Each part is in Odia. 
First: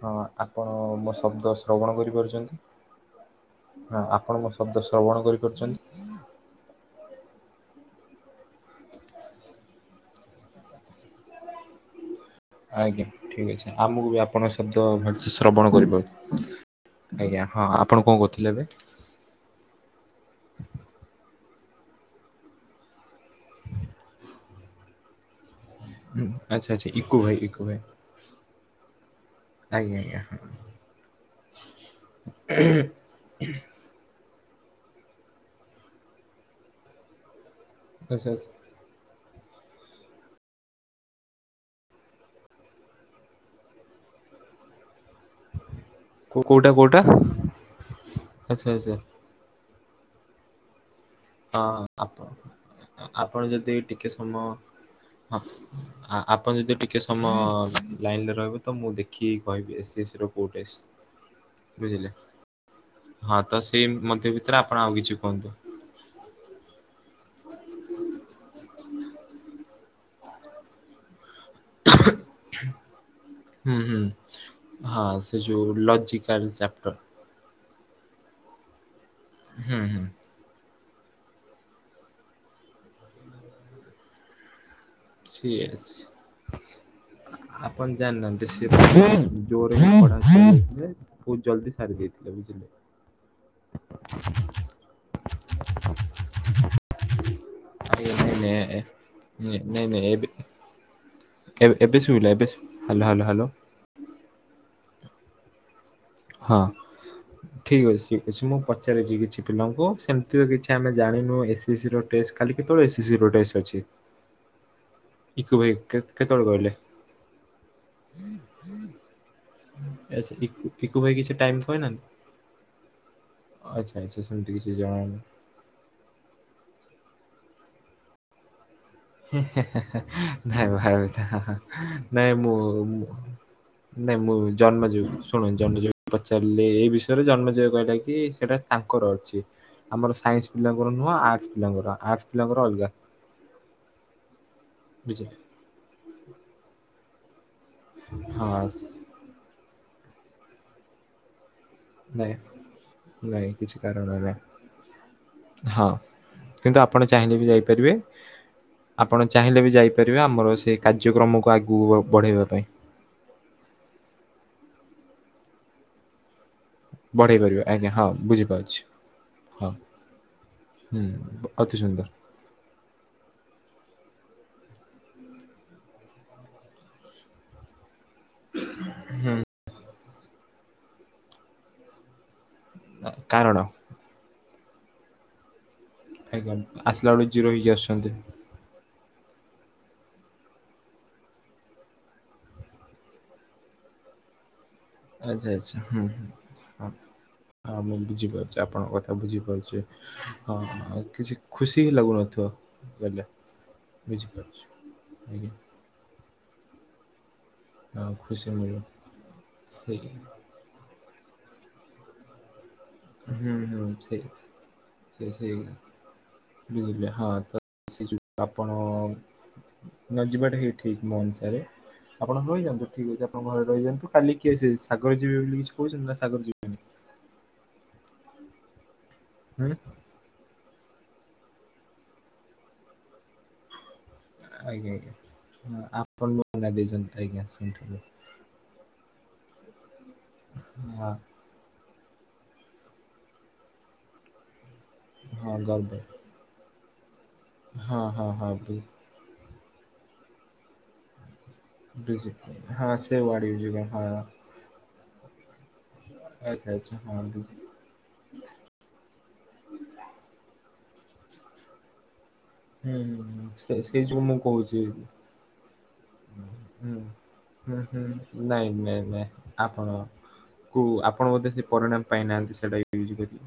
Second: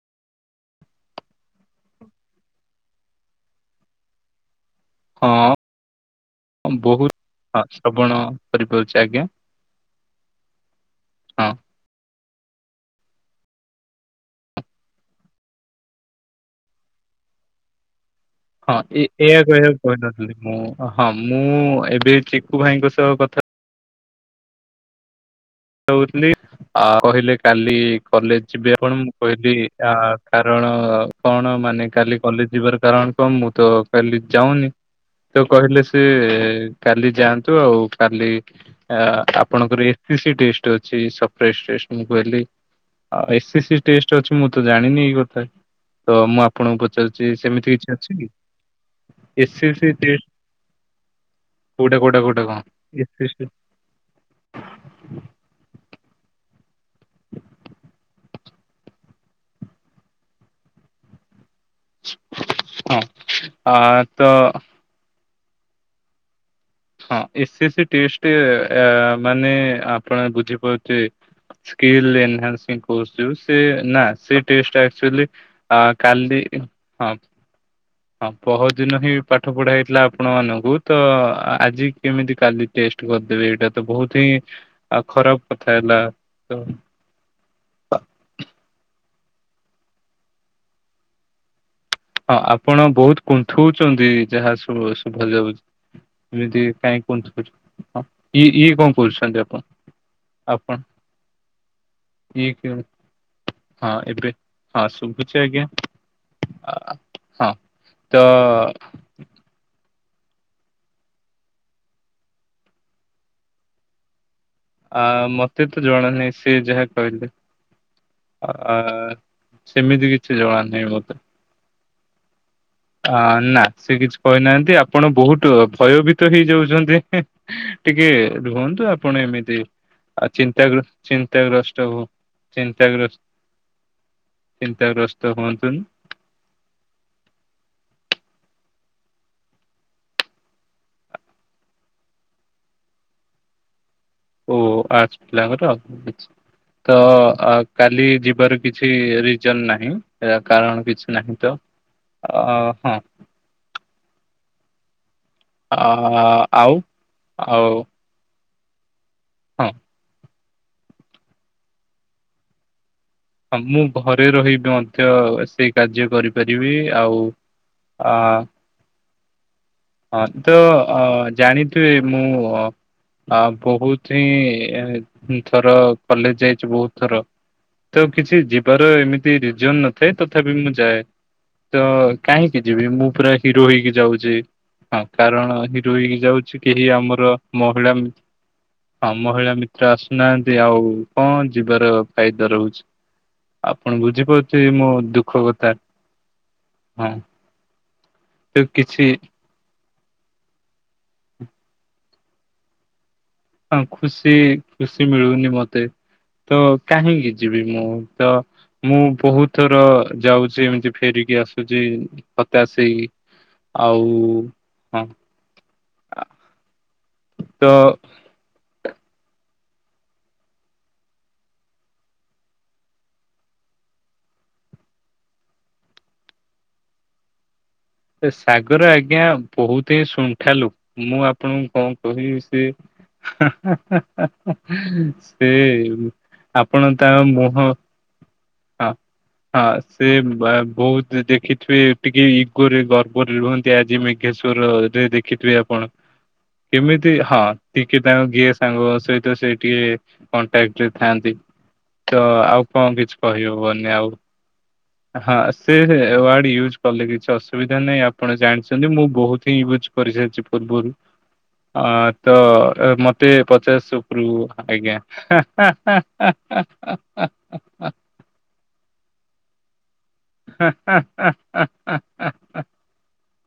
ହଁ ଆପଣ ମୋ ଶବ୍ଦ ଶ୍ରବଣ କରିପାରୁଛନ୍ତି, ହଁ ଆପଣ ମୋ ଶବ୍ଦ ଶ୍ରବଣ କରି କରିପାରୁଛନ୍ତି। ହଁ ବହୁତ ହ ଶ୍ରବଣ କରିପାରୁଛି ଆଜ୍ଞା। ହଁ। [inaudible] ଆଜ୍ଞା ଠିକ ଅଛି, ଆଉ ମୁଁ ବି ଆପଣଙ୍କ ଶବ୍ଦ ଭଲସେ ଶ୍ରବଣ କରିବ। ଆଜ୍ଞା ହଁ ଆପଣ କଣ କରୁଥିଲେ? ହଁ ଏ କହିବାକୁ କହିନଥିଲି ମୁଁ ହଁ ମୁଁ ଏବେ ଚିକୁ ଭାଇଙ୍କ ସହ କଥା ହଉଥିଲି ଆଚ୍ଛା ଆଚ୍ଛା ଆଉ ଇକୁ କହିଲେ ଭାଇ ଇକୁ କାଲି ଭାଇ କଲେଜ ଯିବେ ଆପଣ କହିଲି ଆ ଆଜ୍ଞା ଆଜ୍ଞା ହଁ କାରଣ କଣ ମାନେ କାଲି କଲେଜ ଯିବାର କାରଣ। କଣ ମୁଁ ତ କାଲି ଯାଉନି, ତ କହିଲେ ସ କାଲି ଯାଆନ୍ତ ତୁଆଉ ଆଚ୍ଛା କାଲି ଆଚ୍ଛା ଆପଣଙ୍କର ଏ ଟେଷ୍ଟ ଅଛି ସପ୍ରେଟେଷ୍ଟ ମୁଁ କହିଲି ଅ ଏସେ ସି ଟେଷ୍ଟ ଅଛି ମୁଁ ତ ଜାଣିନି ଗୋ ତ ମୁଁ କୋଉଟା ଆପଣଙ୍କୁ କୋଉଟା? ପଚାରୁଛି ସେମିତି କିଛି ଅଛି କି? ଆଚ୍ଛା ଆଚ୍ଛା ଏସିସି ଟେଷ୍ଟ ହଁ କୋଉଟା କୋଉଟା ଆପଣ, କୋଉଟା କଣ? ଏସ୍ ଏସ୍ ସି ଆପଣ ଯଦି ଟିକେ ସମୟ ହଁ ଆ ଆପଣ ଯଦି ଟିକେ ସମୟ ଲାଇନରେ ରହିବେ ତ ମୁଁ ଦେଖିକି କହିବି ଏସିି ଏସି ର କୋଉ ଟେଷ୍ଟ? ବୁଝିଲେ? ହଁ ତ ଆ ସେଇ ତ ମଧ୍ୟ ଭିତରେ ଆପଣ ଆଉ କିଛି କୁହନ୍ତୁ। [inaudible] ହଁ ଏସ୍ ଏସ୍ ସି ଟେଷ୍ଟ ମାନେ ଆପଣ ବୁଝିପାରୁଥିବେ। ସ୍କିଲ୍ ଏନହାନ୍ସିଙ୍ଗ କୋର୍ସ ଯୋଉ, ସେ ହୁଁ ନା ହୁଁ ସେ ଟେଷ୍ଟଟା ହଁ ଆକ୍ଚୁଆଲି ସେ ଯୋଉ ଆଁ କାଲି ଲଜିକାଲ ଚାପ୍ଟର ହଁ। ହଁ ପହର୍ଦିନ ହିଁ ପାଠ ପଢା ହୁଁ ହେଇଥିଲା ହୁଁ ଆପଣ ମାନଙ୍କୁ ତ ଆଜି କେମିତି କାଲି ଟେଷ୍ଟ କରିଦେବେ? ଏଇଟା ତ ବହୁତ ହିଁ ଆଉ ଖରାପ କଥା ସିଏସ୍। ହେଲା। ତ ଆପଣ ଜାଣିନାହାନ୍ତି। ସେ ଜୋରରେ ପଢାନ୍ତି ଯେ ବହୁତ ଜଲଦି ସାରି ଦିଏ। ହଁ ଆପଣ ବହୁତ କୁନ୍ଥଉଛନ୍ତି। ଯାହା ଶୁ-ଶୁଭା ଯାଉଛି। ଏମିତି କାହିଁକି କୁନ୍ଥଉଛନ୍ତି? ଆପଣ [unintelligible] ଏବେ ଏବେ ଶୁଭିଲା? ଏବେ ଇଏ କି ଶୁଭିଲା? Hello hello hello. ହଁ ଏବେ। ହଁ ଶୁଭୁଛି ଆଜ୍ଞା। ହଁ ଆ, ହଁ ଠିକ ଅଛି ତ ଠିକ ଅଛି। ମୁଁ ପଚାରୁଛି କିଛି। ପିଲାଙ୍କୁ, ସେମିତି ତ କିଛି ଆମେ ଜାଣିନୁ। ଏସ-ଏସ-ସି ର ଟେଷ୍ଟ କାଲି କେତେବେଳେ ଏସ-ଏସ-ସିର ଟେଷ୍ଟ ଅଛି? ଆ ଇକୁ ମୋତେ ଭାଇ ତ କେ- ଜଣା ନାହିଁ। କେତେବେଳେ ସେ କହିଲେ? ଯାହା କହିଲେ। ଆ ସେମିତି ଆଚ୍ଛା କିଛି ଜଣା ଇକୁ ନାହିଁ ଇକୁ ଭାଇ ମତେ। କିଛି ଟାଇମ୍ କହିନାହାନ୍ତି? ଆ ନା ଆଚ୍ଛା ସେ କିଛି ଆଚ୍ଛା ସେମିତି କିଛି କହିନାହାନ୍ତି। ଜଣା ଆପଣ ବହୁତ ଭୟଭୀ ତ ହେଇଯାଉଛନ୍ତି। ଟିକେ ରୁହନ୍ତୁ। ଆପଣ ଏମିତି ଚିନ୍ତା ଚିନ୍ତାଗ୍ରସ୍ତ ହଉ ନାଇଁ ମୁଁ ଚିନ୍ତାଗ୍ରସ୍ତ ନାଇଁ ମୁଁ ଜନ୍ମଯୟ ଚିନ୍ତାଗ୍ରସ୍ତ ଶୁଣ ହୁଅନ୍ତୁନି ଜନ୍ମଯୟ ପଚାରିଲେ ଏ ବିଷୟରେ। ଜନ୍ମଯୟ କହିଲା କି ସେଟା ତାଙ୍କର ଅଛି। ଆମର ସାଇନ୍ସ ପିଲାଙ୍କର ନୁହଁ ଆର୍ଟସ ପିଲାଙ୍କର। ଆର୍ଟସ ପିଲାଙ୍କର ଅଲଗା। ଓ ଆର୍ଟ୍ସ୍ ବୁଝିଲେ ପିଲାଙ୍କର ଆଛା। ତ ଅ କାଲି ଯିବାର ହଁ। କିଛି ରିଜନ ନାହିଁ। ୟା କାରଣ କିଛି ନାହିଁ ତ? ନାଇଁ ଅ ହଁ ନାଇଁ କିଛି କାରଣ ନାଇଁ। ହଁ। ଅ ଆଉ କିନ୍ତୁ ଆପଣ ଚାହିଁଲେ ବି ଆଉ ଯାଇପାରିବେ। ଆପଣ ଚାହିଁଲେ ହଁ ବି ଯାଇପାରିବେ, ଆମର ସେ କାର୍ଯ୍ୟକ୍ରମକୁ ଆଗକୁ ବଢ଼େଇବା ପାଇଁ। ହଁ ମୁଁ ଘରେ ରହିକି ମଧ୍ୟ ସେଇ କାର୍ଯ୍ୟ କରି ବଢେଇ ପାରିବେ। ଆଜ୍ଞା ହଁ ବୁଝିପାରୁଛି ହଁ। ହଁ ତ ହୁଁ ଅ ଅତି ଜାଣିଥିବେ ସୁନ୍ଦର। ମୁଁ ଆ ବହୁତ ହିଁ ଏଁ ଥର କଲେଜ ଯାଇଛି ବହୁତ ଥର। ତ କିଛି ଯିବାର ଏମିତି ରିଜନ ନଥାଏ ତଥାପି ମୁଁ ଯାଏ। ତ କାହିଁକି ଯିବି ମୁଁ ପୁରା କାରଣ ହିରୋ ହେଇକି ଯାଉଛି। ହଁ କାରଣ ହିରୋ ହେଇକି ଆଜ୍ଞା ଯାଉଛି। କେହି ଆସିଲା ବେଳୁ ଆମର ଜିରୋ ହେଇକି ମହିଳା ମି ଆସୁଛନ୍ତି। ହଁ ମହିଳା ମିତ୍ର ଆସୁନାହାନ୍ତି। ଆଉ କଣ ଯିବାର ଫାଇଦା ରହୁଛି? ଆପଣ ବୁଝିପାରୁଥିବେ ମୋ ଦୁଃଖ ଆଚ୍ଛା କଥା ଆଚ୍ଛା ହୁଁ ହୁଁ ହଁ ହଁ ମୁଁ ତ ବୁଝିପାରୁଛି, ଆପଣଙ୍କ କିଛି କଥା ବୁଝିପାରୁଛି। ହଁ ହଁ କିଛି ଖୁସି ହି ଲାଗୁନଥିବ ବେଲେ ହଁ ଖୁସି ଖୁସି ମିଳୁନି ଆଜ୍ଞା ମତେ ତ କାହିଁକି? ଯିବି ମୁଁ ହଁ ତ ଖୁସି ମିଳିବ ମୁଁ ବହୁତ ଥର ସେଇ ଯାଉଛି ଏମିତି ଫେରିକି ଆସେ ହଉଛି ତତେ ଆସି ହୁଁ ହୁଁ ଆଉ ସେଇ ହଁ। ସେ ବୁଝିଲି ହଁ ତ ସେ ଯଉ ଆପଣ ନ ଯିବାଟା ହିଁ ଠିକ ମୋ ହିସାବରେ। ଆପଣ ରହିଯାନ୍ତୁ। ଠିକ ଅଛି ଆପଣ ଘରେ ରହିଯାନ୍ତୁ। କାଲି କିଏ ସାଗର ଯିବେ ବୋଲି କିଛି କହୁଛନ୍ତି? ନା ସାଗର ଯିବେ? ସାଗର ଆଜ୍ଞା ହୁଁ ବହୁତ ହିଁ ଶୁଣ୍ଠା ଲୁକ। ମୁଁ ଆପଣଙ୍କୁ କଣ କହିବି ସେ ଆଜ୍ଞା ଆଜ୍ଞା ସେ ଆପଣ ମନା ଆପଣ ଦେଇଛନ୍ତି ତା ଆଉ ଆଜ୍ଞା ମୁହଁ ଶୁଣିଥିଲି ହଁ ହଁ ସେ ହଁ ବହ--ବହୁତ ଦେଖିଥିବେ? ଟିକେ ଇଗୋ ରେ ଗର୍ବରେ ରୁହନ୍ତି ଆଜି ମେଘେଶ୍ଵରରେ ଦେଖିଥିବେ ହଁ ଆପଣ? ଗର୍ବ କେମିତି ହଁ ହଁ ଟିକେ ହଁ ତାଙ୍କୁ ଗିଏ ହଁ ସାଙ୍ଗ ସହିତ ସେ ଟିକେ କଣ୍ଟାଟ ରେ ଥାନ୍ତି ତ ଆଉ ବୁଝିପାରିଲି। କଣ ହଁ ସେ କିଛି ୱାର୍ଡ କହିବ ୟୁଜ କର ବନି ହଁ ଆଉ? ହଁ ସେ ୱାର୍ଡ ଆଚ୍ଛା ୟୁଜ୍ ଆଚ୍ଛା କଲେ ହଁ କିଛି ଅସୁବିଧା ବୁଝିଲି। ଅସୁବିଧା ନାଇଁ ଆପଣ ଜାଣିଛନ୍ତି ମୁଁ ବହୁତ ହିଁ ୟୁଜ କରିସାରିଛି ପୂର୍ବରୁ? ଅଁ ତ ହୁଁ ମତେ ହୁଁ ସେ ପଚାଶ ସେଇ ଯୋଉ ଉପରୁ ମୁଁ କହୁଛି ଆଜ୍ଞା। ହୁଁ ହୁଁ ହୁଁ, ନାଇଁ ନାଇଁ ନାଇଁ ଆପଣ କୁ ଆପଣ ବୋଧେ ସେ ପରିଣାମ ପାଇନାହାନ୍ତି ସେଟା ୟୁଜ ଆ କରିବେ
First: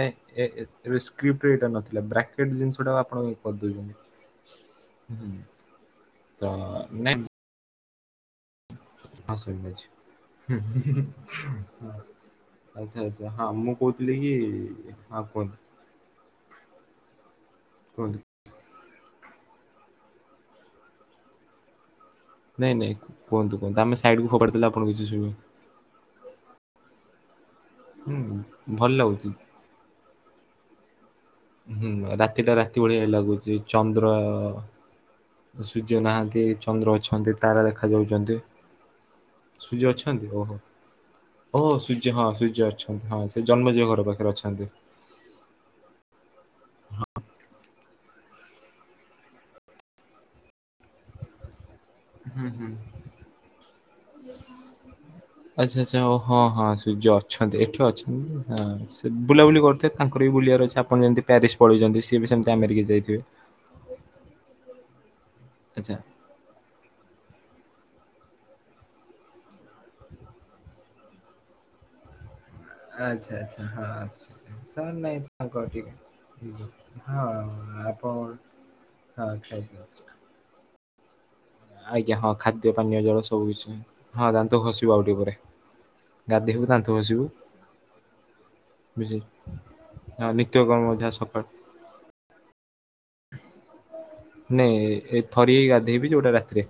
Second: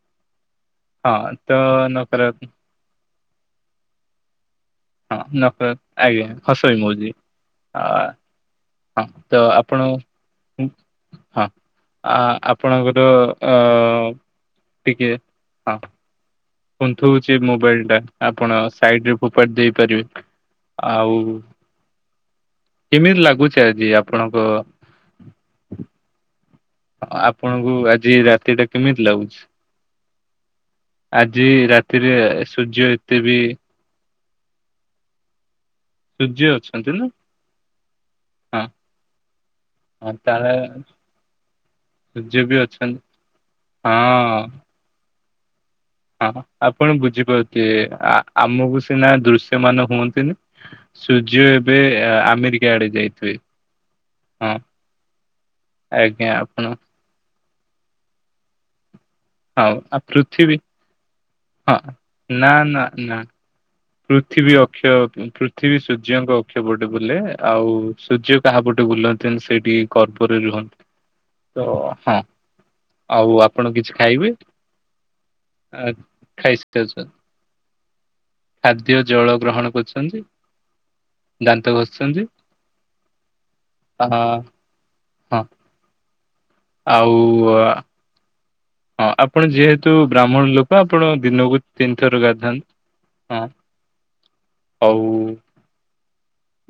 ନାଇଁ ଏ ଏବେ ହଁ ତ ସ୍କ୍ରିପ୍ଟରେ ଏଇଟା ନଥିଲା ନକାରାତ୍ମକ ବ୍ରାକେଟ ଜିନିଷଟା ଆପଣ କରିଦେଇଛନ୍ତି। ହଁ ନଖ ଆଜ୍ଞା ହସ ନାଇଁ [unintelligible] ହଁ ତ ସରି ଅଛି। ଆପଣ ହୁଁ ହୁଁ ହଁ, ଆ ଆଚ୍ଛା ଆପଣଙ୍କର ଆଚ୍ଛା ହଁ ଅ ମୁଁ କହୁଥିଲି କି ଟିକେ ହଁ କୁହନ୍ତୁ ହଁ। କୁନ୍ଥଉଛି ମୋବାଇଲ ଟା କୁହନ୍ତୁ। ଆପଣ ସାଇଟରେ ଫୋପାଟ ଦେଇପାରିବେ? ଆଉ ନାଇଁ ନାଇଁ କେମିତି ଲାଗୁଛି କୁହନ୍ତୁ କୁହନ୍ତୁ, ଆଜି ଆମେ ସାଇଡ କୁ ଆପଣଙ୍କ ଫୋପାଡି ଦେଲେ ଆପଣଙ୍କୁ କିଛି ଶୁଭିବନି। ହଁ ଆପଣଙ୍କୁ ହୁଁ ଆଜି ରାତି ଟା କେମିତି ଲାଗୁଛି? ଆଜି ହୁଁ ରାତିରେ ରାତି ଟା ରାତି ସୂର୍ଯ୍ୟ ଭଳିଆ ଏତେ ବି ଲାଗୁଛି। ଚନ୍ଦ୍ର ସୂର୍ଯ୍ୟ ନାହାନ୍ତି ଚନ୍ଦ୍ର ଅଛନ୍ତି। ତାରା ଦେଖାଯାଉଛନ୍ତି। ହଁ ସୂର୍ଯ୍ୟ ହଁ ଅଛନ୍ତି? ତାହଲେ ଓହୋ। ଓ ସୂର୍ଯ୍ୟ ହଁ ସୂର୍ଯ୍ୟ ଅଛନ୍ତି। ହଁ ସେ ଜନ୍ମଜ ଘର ପାଖରେ ହଁ ଅଛନ୍ତି। ହଁ ଆପଣ ବୁଝିପାରୁଥିବେ? ଆମକୁ ସିନା ଦୃଶ୍ୟ ମାନ ହୁଅନ୍ତିନି? ସୂର୍ଯ୍ୟ ଏବେ ହୁଁ ହୁଁ। ଆମେରିକା ଆଡେ ଯାଇଥିବେ। ହଁ। ଆଚ୍ଛା ଆଚ୍ଛା ଓ ଆଜ୍ଞା ହଁ ଆପଣ ହଁ ସୂର୍ଯ୍ୟ ଅଛନ୍ତି। ଏଠି ଅଛନ୍ତି ହଁ, ସେ ବୁଲାବୁଲି ହଉ କରୁଥିବେ ଆ ତାଙ୍କର ବି ପୃଥିବୀ ବୁଲିବାର ଅଛି। ଆପଣ ଯେମିତି ପ୍ୟାରିସ୍ ହଁ ପଳେଇଛନ୍ତି, ସିଏ ବି ନା ସେମିତି ନା ଆମେରିକା ନା ଯାଇଥିବେ? ପୃଥିବୀ ଅକ୍ଷୟ ପୃଥିବୀ ଆଚ୍ଛା। ସୂର୍ଯ୍ୟଙ୍କ ପଟେ ବୁଲେ ଆଉ ସୂର୍ଯ୍ୟ କାହା ପଟେ ବୁଲନ୍ତି? ସେଇଠୁ [unintelligible] ଆଚ୍ଛା ଆଚ୍ଛା ହଁ ସାର୍ ନାଇଁ ଆ, [unintelligible] ଖାଇସାରିଛନ୍ତି ହଁ ଆପଣ ଖାଦ୍ୟ ହଁ ଜଳ ଗ୍ରହଣ ଖାଇଦିଅନ୍ତୁ। କରୁଛନ୍ତି। ଆଜ୍ଞା, ହଁ ଖାଦ୍ୟ ପାନୀୟ ଜଳ ସବୁ କିଛି ଆ ହଁ ଦାନ୍ତ ଖସିବ ଆଉ ଟିକେ ପରେ। ହଁ ଗାଧେଇବୁ, ଦାନ୍ତ ଆଉ ଘଷିବୁ, ହଁ ବୁଝିଲେ ଆପଣ ଯେହେତୁ ହଁ ବ୍ରାହ୍ମଣ ଲୋକ ନିତ୍ୟକର୍ମ ଆପଣ ଯାହା ସକାଳୁ ଦିନକୁ ତିନିଥର ଗାଥାନ୍ତି। ହଁ। ନାଇଁ ଆଉ ଏ ଥରେ ହେଇ ଗାଧେଇବି ଯୋଉଟା ରାତିରେ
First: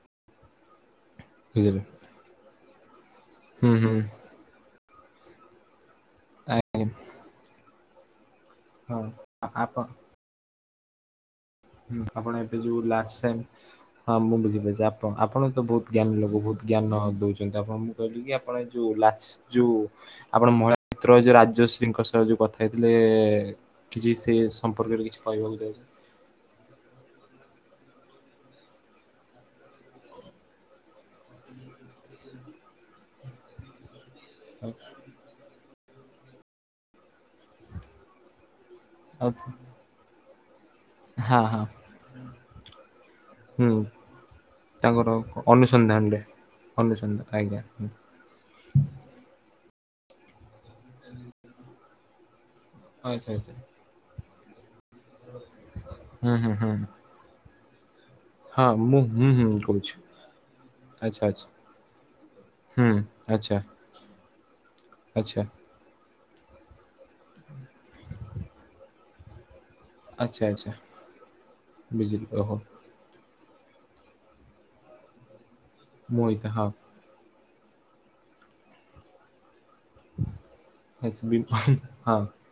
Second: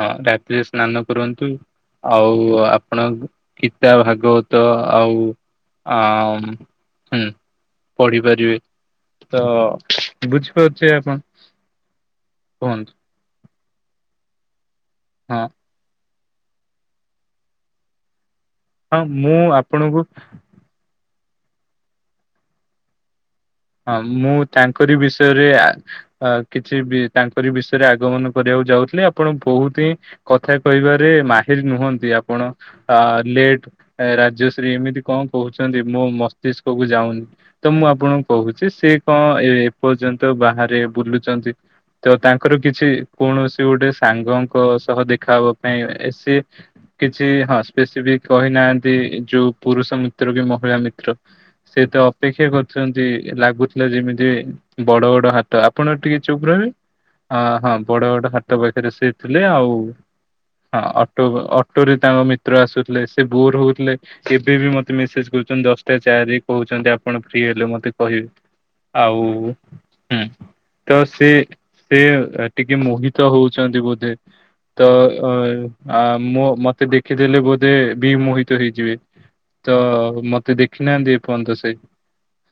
ହଁ ରାତିରେ ସ୍ନାନ କରନ୍ତୁ। ବୁଝିଲେ ଆଉ ଆପଣ ହୁଁ ଗୀତା ହୁଁ ଭାଗବତ ତ ଆଉ ଆ ହୁଁ ପଢିପାରିବେନି। ହଁ ତ ଆପଣ ବୁଝିପାରୁୁଛେ ଆପଣ? ହୁଁ ଆପଣ ଏବେ ଯୋଉ କୁହନ୍ତୁ ଲାଷ୍ଟ ସାଇନ୍ ମୁଁ ବୁଝିପାରୁଛି, ଆପଣ ହଁ ଆପଣ ତ ବହୁତ ଜ୍ଞାନ ଲୋକ ବହୁତ ଜ୍ଞାନ ଦେଉଛନ୍ତି। ଆପଣ ମୁଁ କହିଲି କି ଆପଣ ଯେଉଁ ହଁ ମୁଁ ଲାଷ୍ଟ ଯେଉଁ ଆପଣଙ୍କୁ ମହିଳା ପିତ୍ର ଯୋଉ ରାଜଶ୍ରୀଙ୍କ ସହ ଯୋଉ କଥା ହେଇଥିଲେ? ହଁ କିଛି ସେ ମୁଁ ତାଙ୍କରି ସମ୍ପର୍କରେ କିଛି ବିଷୟରେ କହିବାକୁ ଚାହୁଁଛନ୍ତି? ଅ କିଛି ବି ତାଙ୍କରି ବିଷୟରେ ଆଗମନ କରିବାକୁ ଯାଉଥିଲେ। ଆପଣ ବହୁତ କଥା କହିବାରେ ମାହିର ନୁହନ୍ତି। ଆପଣ ଲେଟ୍ ଆ ରାଜଶ୍ରୀ ଏମିତି କଣ କହୁଛନ୍ତି ମୋ ମସ୍ତିଷ୍କକୁ ଯାଉନି। ତ ମୁଁ ଆପଣଙ୍କୁ କହୁଛି ସେ କଣ ଆଉ ଏ ପଯେପର୍ଯ୍ୟନ୍ତ ବାହାରେ ହଁ ବୁଲୁଛନ୍ତି ହଁ ତ ତାଙ୍କର କିଛି କୌଣସି ହୁଁ ଗୋଟେ ସାଙ୍ଗଙ୍କ ସହ ତାଙ୍କର ଦେଖବା ପାଇଁ ଅନୁସନ୍ଧାନରେ ଏସି ଅନୁସନ୍ଧାନ କିଛି ହଁ ଆଜ୍ଞା ହୁଁ। ସ୍ପେସିଫିକ୍ କହିନାହାନ୍ତି ଯୋଉ ପୁରୁଷ ମିତ୍ର କି ମହିଳା ମିତ୍ର ସେ ତ ଅପେକ୍ଷା କରୁଛ ନ୍ତି ଆଚ୍ଛା ଆଚ୍ଛା। ଲାଗୁଥିଲା ଯେମିତି ବଡ-ବଡ ହାତ, ଆପଣ ଟିକେ ହୁଁ ଚୁପ୍ ହୁଁ ରହିବେ। ହୁଁ ହଁ-ହଁ ବଡ-ବଡ ହାଟ ହଁ ପାଖେରେ ମୁଁ ସେ ହୁଁ ଥିଲେ ହୁଁ ଆଉ। କହୁଛି ହଁ ଆଚ୍ଛା ଅଟୋ ଆଚ୍ଛା ଅଟୋରେ ତାଙ୍କ ମିତ୍ର ହୁଁ ଆସୁଥିଲେ, ସେ ଆଚ୍ଛା। ବୋର୍ ହଉଥିଲେ। ସେ ଏବେ ବି ମତେ ମେସେଜ୍ ଆଚ୍ଛା କରୁଚନ୍ତି ଦଶ୍ ଟା ଚାରି ରେ କହୁଚନ୍ତି ଆପଣ ଫ୍ରି ହେଲେ ମତେ କହିବେ ଆଉ ହୁଁ ଆଚ୍ଛା ଆଚ୍ଛା ତ ସେ-ସେ ବୁଝିଲି ଓହୋ ଟିକେ ମୋହି ତ ହଉଛନ୍ତି ବୋଧେ, ମୁଁ ଏଇତ ତ-ଅ-ଆ-ମୋ ହଁ। ମତେ ଦେ ଦେଖି ଦେଲେ ବୋଧେ ବିମୋହିତ ହେଇଯିବେ, ତ ମତେ ଦେଖି ହଁ ନାହାନ୍ତି ଏପନ୍ତ ସେ ଆଚ୍ଛା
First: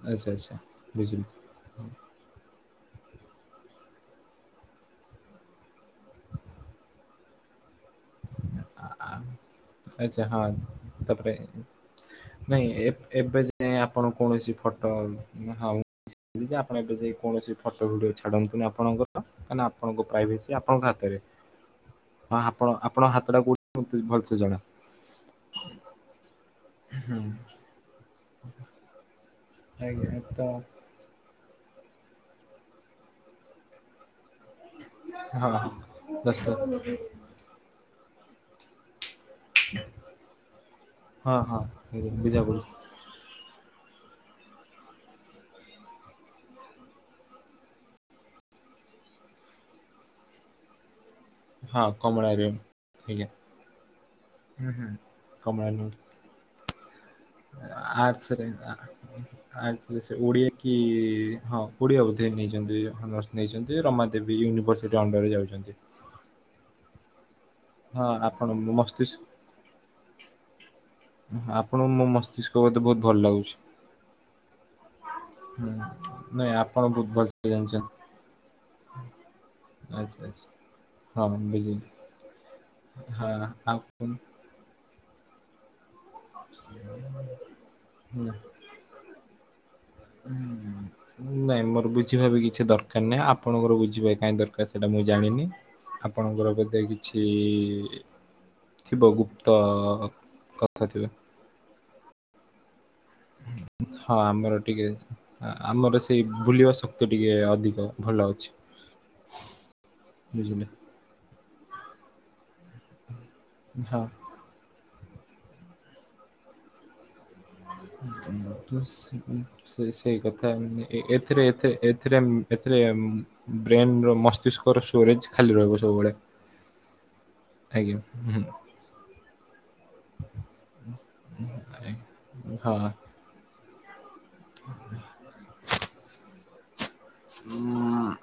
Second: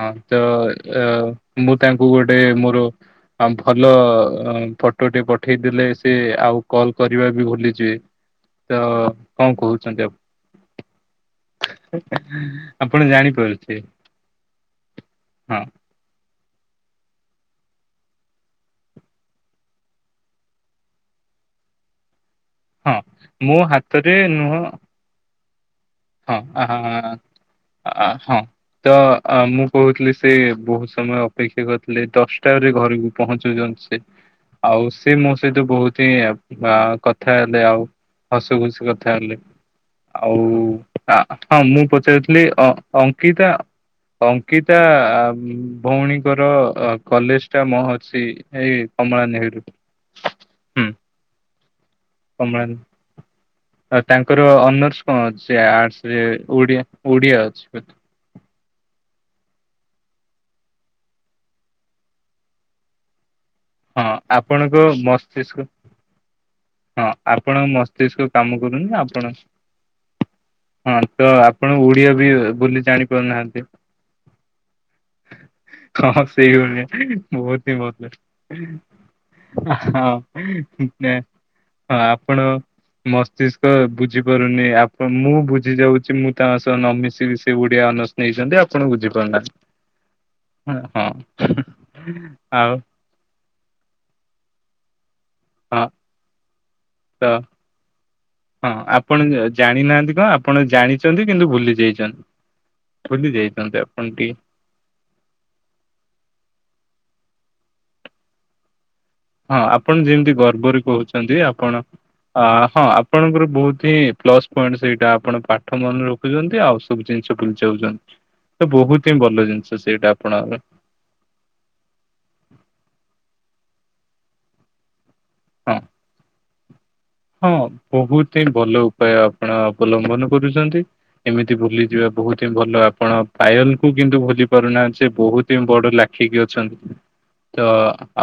ହଁ ତ ଆଚ୍ଛା ଏ ବୁଝିଲି ମୁଁ ତାଙ୍କୁ ଗୋଟେ ମୋର ଆ ଭଲ ଫଟୋ ଟେ ପଠେଇଦେଲେ ସେ ଆଉ କଲ୍ କରିବା ବି ଭୁଲିଯିବେ। ତ ଆ କଣ କହୁଛନ୍ତି ଆପଣ ଆଚ୍ଛା ହଁ, ତାପରେ ନାଇଁ ଏ ଆପଣ ଏବେ ଯାଏଁ ଜାଣିପାରୁଥିବେ ଆପଣ କୌଣସି ଫଟ ହଁ ହଉ ଆପଣ ଏବେ ଯାଇ କୌଣସି ଫଟୋ ଭିଡୁଓ ଛାଡନ୍ତୁନି ଆପଣଙ୍କର। କାଇଁ ନା ଆପଣଙ୍କ ପ୍ରାଇଭେସି ଆପଣଙ୍କ ହାତରେ। ଆପଣ ହଁ ଆପଣଙ୍କ ହାତ ଟା ମୋ କୋଉଠି ମତେ ହାତରେ ଭଲସେ ଜଣା। ହୁଁ ହଁ-ଆ-ଆ-ହଁ-ତ-ଅ-ମୁଁ କହୁଥିଲି ଆଜ୍ଞା ସେ ତ ବହୁତ୍ ସମୟ ଅପେକ୍ଷା କରିଥିଲେ, ଦଶଟାରେ ଘରକୁ ପହଞ୍ଚୁଚନ୍ତି ସେ। ଆଉ ସେ ମୋ ହଁ ସହିତ ବହୁତ୍ ହିଁ ଦଶ ଆ କ ଥା ହେଲେ ଆଉ ହସ ଖୁସି କଥା ହେଲେ, ଆଉ ଆ ହଁ ମୁଁ ପଚାରିଥିଲି ବିଜାପୁର ଅ ଅଙ୍କିତା ଅଙ୍କିତା ଭଉଣୀଙ୍କର କଲେଜ୍ ଟା ମହର୍ଷି ଏଇ କମଳା ନେହେରୁ ହୁଁ ହଁ କମଳା [unintelligible] ଆଜ୍ଞା। ଆଉ ତାଙ୍କର ହୁଁ ହୁଁ। ଅନର୍ସ କଣ ଅଛି କମଳା ନୁହଁ ଆର୍ଟ୍ସ ରେ ଓଡିଆ-ଓଡ଼ିଆ ଅଛି [unintelligible] ଆର୍ଟ୍ସ ରେ। ଆର୍ଟ୍ସ ରେ ସେ ଓଡିଆ କି ହଁ ଓଡିଆ ବୋଧେ ନେଇଚନ୍ତି ଅନର୍ସ ନେଇଚନ୍ତି। ସେ ହଁ ରମାଦେବୀ ଆପଣଙ୍କ ୟୁନିଭର୍ସିଟି ଅଣ୍ଡରରେ ମସ୍ତିଷ୍କ ଯାଉଚନ୍ତି। ହଁ ଆପଣଙ୍କ ହଁ ମସ୍ତିଷ୍କ ଆପଣ କାମ ମୋ କରୁନି, ମସ୍ତିଷ୍କ ଆପଣ ହଁ ତ ଆପଣ ମୋ ଓଡିଆ ବି ମସ୍ତିଷ୍କ ବୋଧେ ବୋଲି ବହୁତ ଜାଣି ଭଲ ଲାଗୁଛି। ପାରୁନାହାନ୍ତି। ହୁଁ ହଁ ନାଇଁ ସେଇ ଆପଣ ଭଳିଆ ବହୁତ ଭଲ ବହୁତ୍ ହିଁ ଜାଣିଛନ୍ତି ଭଲ। ଆଚ୍ଛା ଆଚ୍ଛା। ଆ-ହଁ-ନା। ହଁ ବୁଝିଲି। ହଁ ଆପଣ ହଁ ମସ୍ତିଷ୍କ ଆଉ ବୁଝିପାରୁନି ଆପଣ ମୁଁ ବୁଝି ଯାଉଚି ମୁଁ ତାଙ୍କ ସହ ନ ମିଶିକି ସେ ଓଡିଆ ଅନର୍ସ ନେଇଚନ୍ତି, ଆପଣ ବୁଝିପାରୁନାହାନ୍ତି। ହଁ ନାଇଁ ମୋର ବୁଝିବା ବି କିଛି ଆଉ ଦରକାର୍ ନାହିଁ, ଆପଣଙ୍କର ବୁଝିବା କାଇଁ ଦରକାର୍ ସେଇଟା ମୁଁ ଜାଣିନି। ହଁ ଆପଣଙ୍କର ବୋଧେ ତ କିଛି ହଁ ଥିବ ଆପଣ ଗୁପ୍ତ ଜାଣିନାହାନ୍ତି କଣ ଆପଣ କଥା ଥିବ ଜାଣିଚନ୍ତି କିନ୍ତୁ ଭୁଲି ଯାଇଚନ୍ତି। ହଁ ଆମର ଟିକେ ଆମର ସେଇ ବୁଲିବା ଶକ୍ତି ଟିକେ ଅଧିକ ଭଲ ଅଛି। ହଁ ଆପଣ ଯେମ୍ତି ବୁଝିଲେ। ଗର୍ବରେ କହୁଚନ୍ତି ଆପଣ ଅ ହଁ ଆପଣଙ୍କର ବହୁତ୍ ହଁ ହିଁ ପ୍ଲସ୍ ପଏଣ୍ଟ ସେଇଟା ଆପଣ ପାଠ ମନେ ରଖୁଚନ୍ତି, ଆଉ ସବୁ ଜିନିଷ ଭୁଲି ଯାଉଚନ୍ତି, ତ ବହୁତ୍ ହିଁ ଭଲ ଜିନିଷ ସେଇଟା ଆପଣଙ୍କର। ଏ ଏଥିରେ ଏଥି ଏଥିରେ-ଏଥିରେ ବ୍ରେନ୍ ର ମସ୍ତିଷ୍କ ର ଷ୍ଟୋରେଜ୍ ଖାଲି ହଁ ରହିବ ସବୁବେଳେ। ହଁ ଆଜ୍ଞା। ବହୁତ୍ ହିଁ ଭଲ ଉପାୟ ଆପଣ ଅବଲମ୍ବନ କରୁଚନ୍ତି। ଏମିତି ଭୁଲିଯିବା ବହୁତ୍ ହିଁ ହଁ ଭଲ ଆପଣ ପାୟଲ୍ କୁ କିନ୍ତୁ ଭୁଲି ପାରୁନାହାନ୍ତି, ସେ ବହୁତ୍ [unintelligible] ବଡ ଲାଖିକି ଅଛନ୍ତି। ତ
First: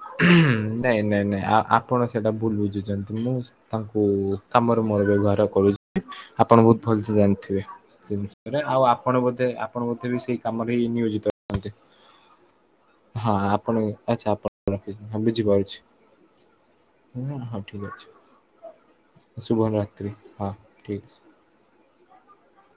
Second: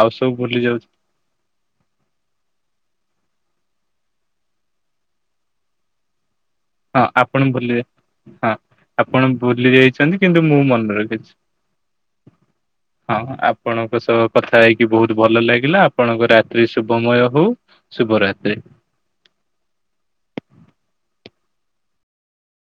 ଆଉ ସବୁ ଭୁଲି ଯାଉଛି ନାଇନ ନାଇ। ଆପଣ ସେଇଟା ଭୁଲ ବୁଝୁଛନ୍ତି। ମୁଁ ତାଙ୍କୁ କାମର ମୋର ବ୍ୟବହାର କରୁଛି। ଆପଣ ବହୁତୁ ହଁ ଭଲସେ ଆପଣ ଜାଣିଥିବେ ଭୁଲି ସେ ହଁ ବିଷୟରେ ଆଉ ଆପଣ ବୋଧେ ଭୁଲି ଆପଣ ବୋଧେ ଯାଇଛନ୍ତି ବି ସେଇ କିନ୍ତୁ ମୁଁ କାମରେ ହିଁ ମନେ ରଖିଛି। ନିୟୋଜିତ। [unintelligible] ହଁ ଆପଣ ଆପଣଙ୍କ ସହ ଆଚ୍ଛା ଆପଣ କଥା ହେଇକି ରଖିଛନ୍ତି ବହୁତ ହଁ ଭଲ ବୁଝିପାରୁଛି। ଲାଗିଲା ଆପଣଙ୍କ ରାତ୍ରି ହଁ ଶୁଭମୟ ହଉ। ହଁ ଠିକ୍ ଅଛି ଶୁଭ ରାତ୍ରି। ଶୁଭ ରାତ୍ରି ହଁ ଠିକ ଅଛି। [unintelligible]